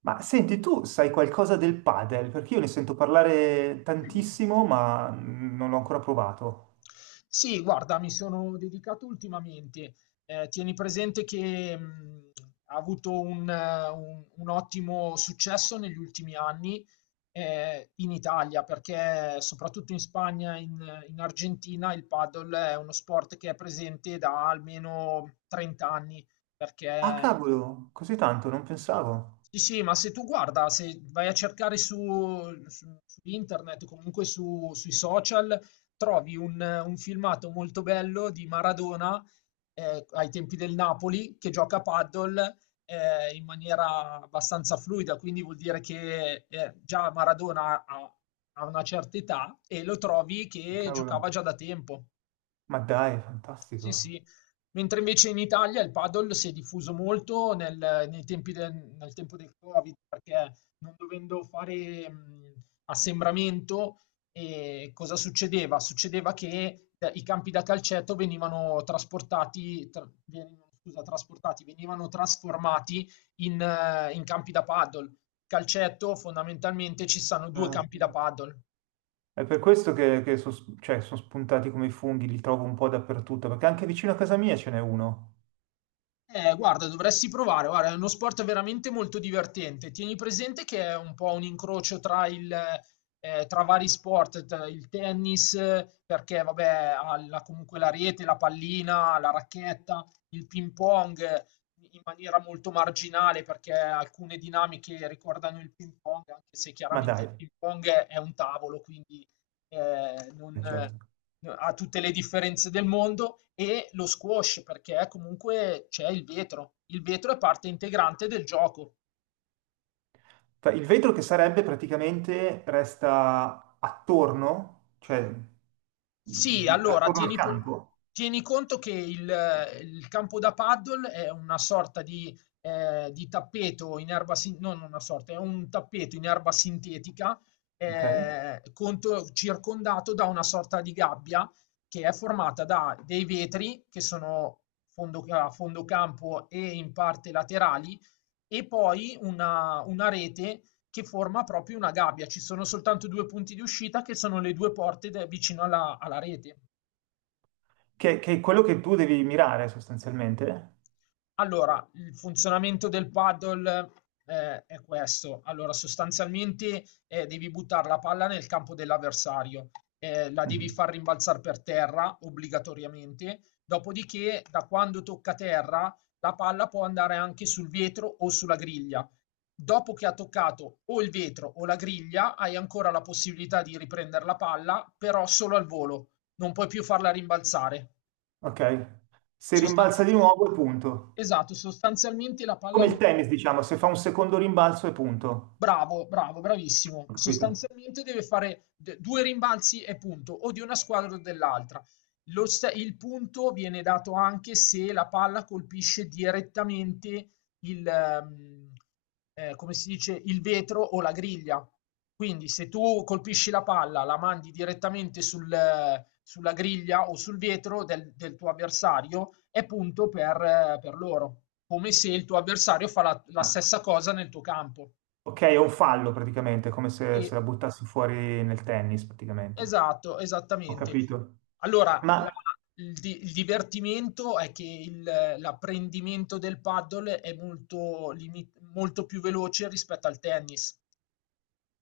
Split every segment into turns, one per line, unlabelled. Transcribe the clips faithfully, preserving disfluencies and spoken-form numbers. Ma senti, tu sai qualcosa del padel? Perché io ne sento parlare tantissimo, ma non l'ho ancora provato.
Sì, guarda, mi sono dedicato ultimamente. Ehm, tieni presente che, mhmm, ha avuto un eh, un un ottimo successo negli ultimi anni, ehm, in Italia, perché soprattutto in Spagna e in in Argentina il padel è uno sport che è presente da almeno trent'anni anni,
Ah,
perché
cavolo, così tanto, non pensavo.
sì, sì, ma se tu guarda, se vai a cercare su, su- su internet, o comunque su- sui social, trovi un, un filmato molto bello di Maradona eh, ai tempi del Napoli che gioca a paddle eh, in maniera abbastanza fluida, quindi vuol dire che eh, già Maradona ha, ha una certa età e lo trovi che
Cavolo.
giocava già da tempo.
Ma dai,
Sì,
fantastico.
sì. Mentre invece in Italia il padel si è diffuso molto nel, nei tempi del, nel tempo del Covid, perché non dovendo fare mh, assembramento, eh, cosa succedeva? Succedeva che eh, i campi da calcetto venivano trasportati, tra- venivano, scusa, trasportati, venivano trasformati in, eh, in campi da paddle. Calcetto, fondamentalmente, ci sono due
Ah,
campi da
sì.
paddle.
È per questo che, che so- cioè, sono spuntati come i funghi, li trovo un po' dappertutto, perché anche vicino a casa mia ce n'è uno.
Eh, guarda, dovresti provare, guarda, è uno sport veramente molto divertente. Tieni presente che è un po' un incrocio tra il, eh, tra vari sport, tra il tennis, eh, perché vabbè, ha la- comunque la rete, la pallina, la racchetta, il ping pong eh, in maniera molto marginale, perché alcune dinamiche ricordano il ping pong, anche se
Ma
chiaramente
dai,
il ping pong è è un tavolo, quindi ehm, non
eh,
n
certo.
ha tutte le differenze del mondo, e lo squash perché comunque c'è il vetro. Il vetro è parte integrante del gioco.
Fa- Il vetro che sarebbe praticamente resta attorno, cioè
Sì,
mh,
allora
attorno al
tieni p
campo,
tieni conto che il il campo da paddle è una sorta di ehm, di tappeto in erba sin no, non una sorta, è un tappeto in erba sintetica,
ok?
ehm, conto circondato da una sorta di gabbia che è formata da dei vetri che sono fondo ca a fondo campo e in parte laterali e poi una una rete che forma proprio una gabbia. Ci sono soltanto due punti di uscita che sono le due porte de- vicino alla, alla rete.
Che, che è quello che tu devi mirare sostanzialmente.
Allora, il funzionamento del paddle, ehm, è questo. Allora, sostanzialmente, ehm, devi buttar la palla nel campo dell'avversario, ehm, la devi
Mhm.
far rimbalzar per terra obbligatoriamente, dopodiché da quando tocca terra la palla può andare anche sul vetro o sulla griglia. Dopo che ha toccato o il vetro o la griglia, hai ancora la possibilità di riprender la palla, però solo al volo, non puoi più farla rimbalzare.
Ok. Se rimbalza
Sostanz
di nuovo è punto.
esatto, sostanzialmente la palla
Come il
non
tennis, diciamo, se fa un secondo rimbalzo è punto.
bravo, bravo, bravissimo.
Ho capito?
Sostanzialmente deve fare d- due rimbalzi e punto, o di una squadra o dell'altra. Lo sta- il punto viene dato anche se la palla colpisce direttamente il, ehm, eh, come si dice, il vetro o la griglia. Quindi se tu colpisci la palla, la mandi direttamente sul, eh, sulla griglia o sul vetro del, del tuo avversario, è punto per, eh, per loro, come se il tuo avversario fa la la
Ah,
stessa cosa nel tuo campo.
ok, è un fallo praticamente, come se,
Sì,
se la buttassi fuori nel tennis praticamente.
esatto,
Ho
esattamente.
capito.
Allora, la
Ma
il di Il divertimento è che il l'apprendimento del paddle è molto limi molto più veloce rispetto al tennis.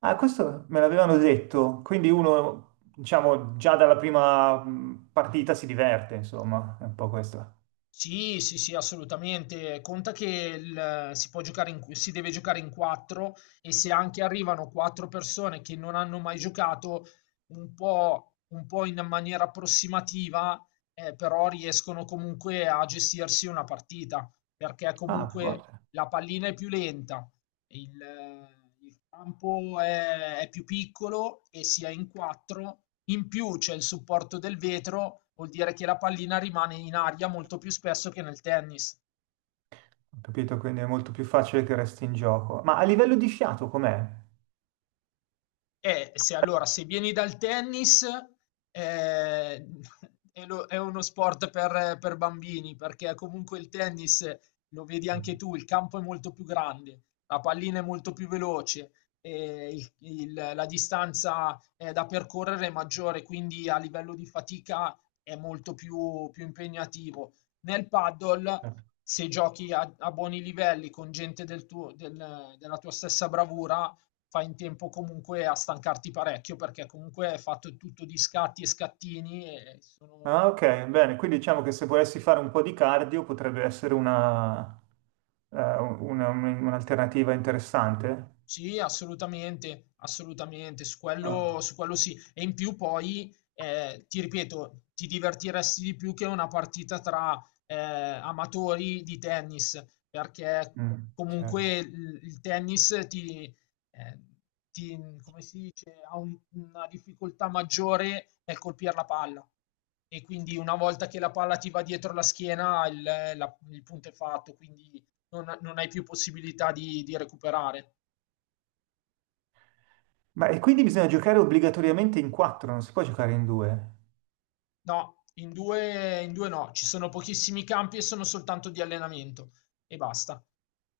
ah, Questo me l'avevano detto, quindi uno, diciamo, già dalla prima mh, partita si diverte, insomma, è un po' questo.
Sì, sì, sì, assolutamente. Conta che il- si può giocare in, si deve giocare in quattro e se anche arrivano quattro persone che non hanno mai giocato, un po', un po' in maniera approssimativa, eh, però riescono comunque a gestirsi una partita, perché
Ah,
comunque
forte.
la pallina è più lenta, il il campo è è più piccolo e si è in quattro, in più c'è il supporto del vetro, vuol dire che la pallina rimane in aria molto più spesso che nel tennis.
Ho capito, quindi è molto più facile che resti in gioco. Ma a livello di fiato com'è?
Eh, se allora se vieni dal tennis, ehm, è lo è uno sport per per bambini, perché comunque il tennis, lo vedi anche tu, il campo è molto più grande, la pallina è molto più veloce, ehm, il il la distanza, ehm, da percorrere è maggiore, quindi a livello di fatica è molto più più impegnativo. Nel paddle,
Eh.
se giochi a a buoni livelli con gente del tuo del della tua stessa bravura fai in tempo comunque a stancarti parecchio perché comunque è fatto tutto di scatti e scattini e sono
Ah, ok, bene. Quindi diciamo che se volessi fare un po' di cardio potrebbe essere una, eh, una- un- un'alternativa interessante.
sì, assolutamente, assolutamente, su
Ah,
quello, su quello sì. E in più poi, eh, ti ripeto, ti divertiresti di più che una partita tra eh, amatori di tennis, perché
mm, certo.
comunque il, il tennis ti, eh, ti- come si dice, ha un- una difficoltà maggiore nel colpire la palla. E quindi una volta che la palla ti va dietro la schiena, il, la- il punto è fatto, quindi non, non hai più possibilità di di recuperare.
Ma e quindi bisogna giocare obbligatoriamente in quattro, non si può giocare in due.
No, in due in due no, ci sono pochissimi campi e sono soltanto di allenamento e basta.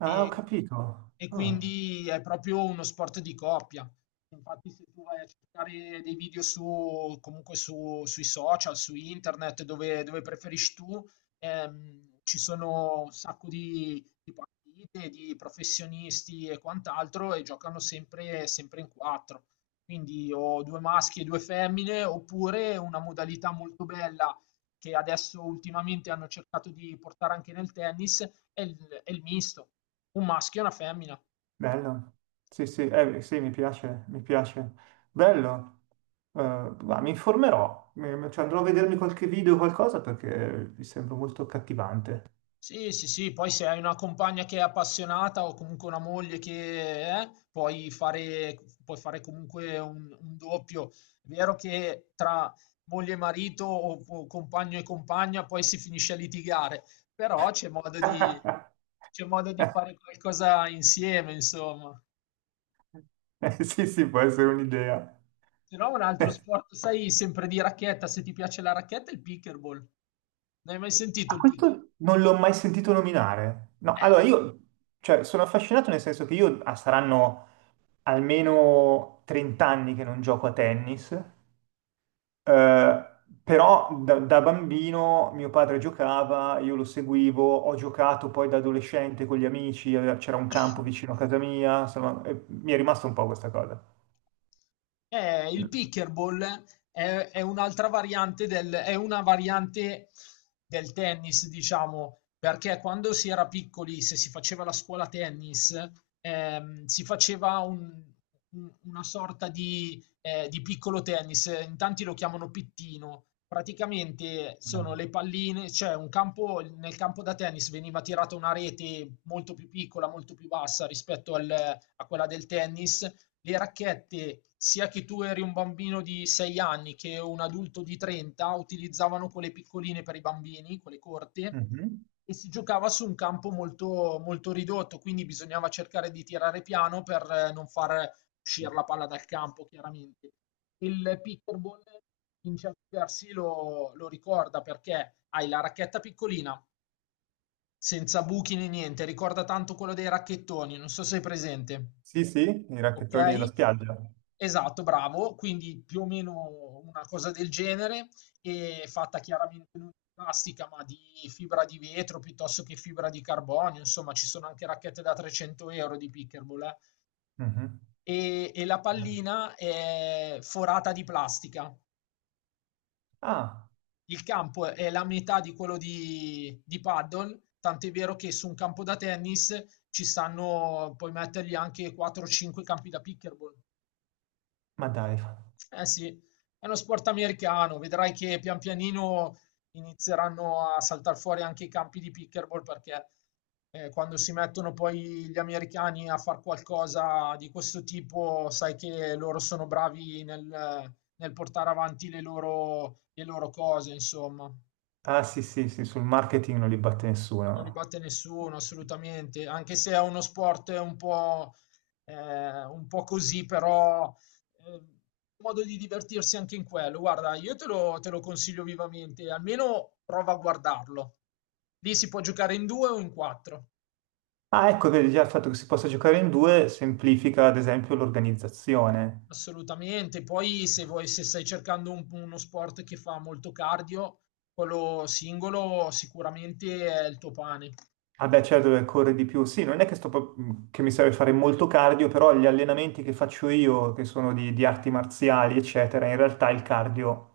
Ah, ho
E
capito.
e
Ah.
quindi è proprio uno sport di coppia. Infatti se tu vai a cercare dei video su comunque su sui social, su internet, dove dove preferisci tu, ehm, ci sono un sacco di di partite, di professionisti e quant'altro e giocano sempre sempre in quattro. Quindi ho due maschi e due femmine, oppure una modalità molto bella che adesso ultimamente hanno cercato di portare anche nel tennis è il è il misto, un maschio e una femmina.
Bello. Sì, sì, eh, sì, mi piace, mi piace. Bello. Eh, ma mi informerò, Mi- cioè, andrò a vedermi qualche video o qualcosa perché mi sembra molto cattivante.
Sì, sì, sì, poi se hai una compagna che è appassionata o comunque una moglie che è, puoi fare, puoi fare comunque un, un doppio. È vero che tra moglie e marito o, o compagno e compagna poi si finisce a litigare, però c'è modo di, c'è modo di fare qualcosa insieme, insomma.
Eh, sì, sì, può essere un'idea.
Se no, un altro
Eh,
sport, sai, sempre di racchetta, se ti piace la racchetta, il pickleball. Non hai mai sentito
A
il pickleball?
questo non l'ho mai sentito nominare. No, allora io, cioè, sono affascinato nel senso che io ah, saranno almeno trenta anni che non gioco a tennis. Eh, però da, da bambino mio padre giocava, io lo seguivo, ho giocato poi da adolescente con gli amici, eh, c'era un campo vicino a casa mia, insomma, eh, mi è rimasta un po' questa cosa.
Eh, il pickleball è, è un'altra variante del, è una variante del tennis, diciamo, perché quando si era piccoli, se si faceva la scuola tennis, ehm, si faceva un- un- una sorta di eh, di piccolo tennis, in tanti lo chiamano pittino. Praticamente sono le palline, cioè un campo, nel campo da tennis veniva tirata una rete molto più piccola, molto più bassa rispetto al- a quella del tennis. Le racchette, sia che tu eri un bambino di sei anni che un adulto di trenta, utilizzavano quelle piccoline per i bambini, quelle corte
Mhm.
e si giocava su un campo molto, molto ridotto, quindi bisognava cercare di tirare piano per eh, non far uscire la palla dal campo chiaramente. Il pickerball in certi versi lo, lo ricorda perché hai la racchetta piccolina, senza buchi né niente, ricorda tanto quello dei racchettoni, non so se è presente,
Sì, sì, i
ok?
racchettoni da spiaggia.
Esatto, bravo, quindi più o meno una cosa del genere, e fatta chiaramente non di plastica, ma di fibra di vetro piuttosto che fibra di carbonio, insomma ci sono anche racchette da trecento euro di pickerball, eh?
Mhm.
e e la pallina è forata di plastica.
Ah,
Il campo è la metà di quello di di paddle, tant'è vero che su un campo da tennis ci stanno puoi mettergli anche quattro o cinque campi da pickleball.
ma dai.
Eh sì, è uno sport americano, vedrai che pian pianino inizieranno a saltare fuori anche i campi di pickleball perché eh, quando si mettono poi gli americani a fare qualcosa di questo tipo, sai che loro sono bravi nel, nel portare avanti le loro, le loro cose, insomma.
Ah, sì, sì, sì, sul marketing non li batte
Non li
nessuno.
batte nessuno, assolutamente, anche se è uno sport un po', eh, un po' così, però eh, modo di divertirsi anche in quello. Guarda, io te lo, te lo consiglio vivamente, almeno prova a guardarlo. Lì si può giocare in due o in quattro,
Ah, ecco, vedi, già il fatto che si possa giocare in due semplifica, ad esempio, l'organizzazione.
assolutamente. Poi se vuoi, se stai cercando un- uno sport che fa molto cardio, quello singolo sicuramente è il tuo pane.
Ah beh, certo, deve correre di più. Sì, non è che, sto pro- che mi serve fare molto cardio, però gli allenamenti che faccio io, che sono di, di arti marziali, eccetera, in realtà il cardio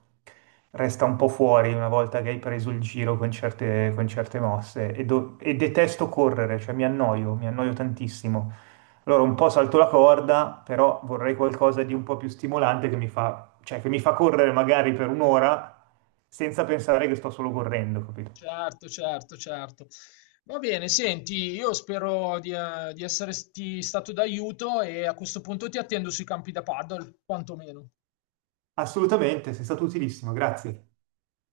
resta un po' fuori una volta che hai preso il giro con certe, con certe mosse. E, do- e detesto correre, cioè mi annoio, mi annoio tantissimo. Allora un po' salto la corda, però vorrei qualcosa di un po' più stimolante che mi fa, cioè che mi fa correre magari per un'ora senza pensare che sto solo correndo, capito?
Certo, certo, certo. Va bene, senti, io spero di, eh, di esserti stato d'aiuto e a questo punto ti attendo sui campi da paddle, quantomeno.
Assolutamente, sei stato utilissimo, grazie.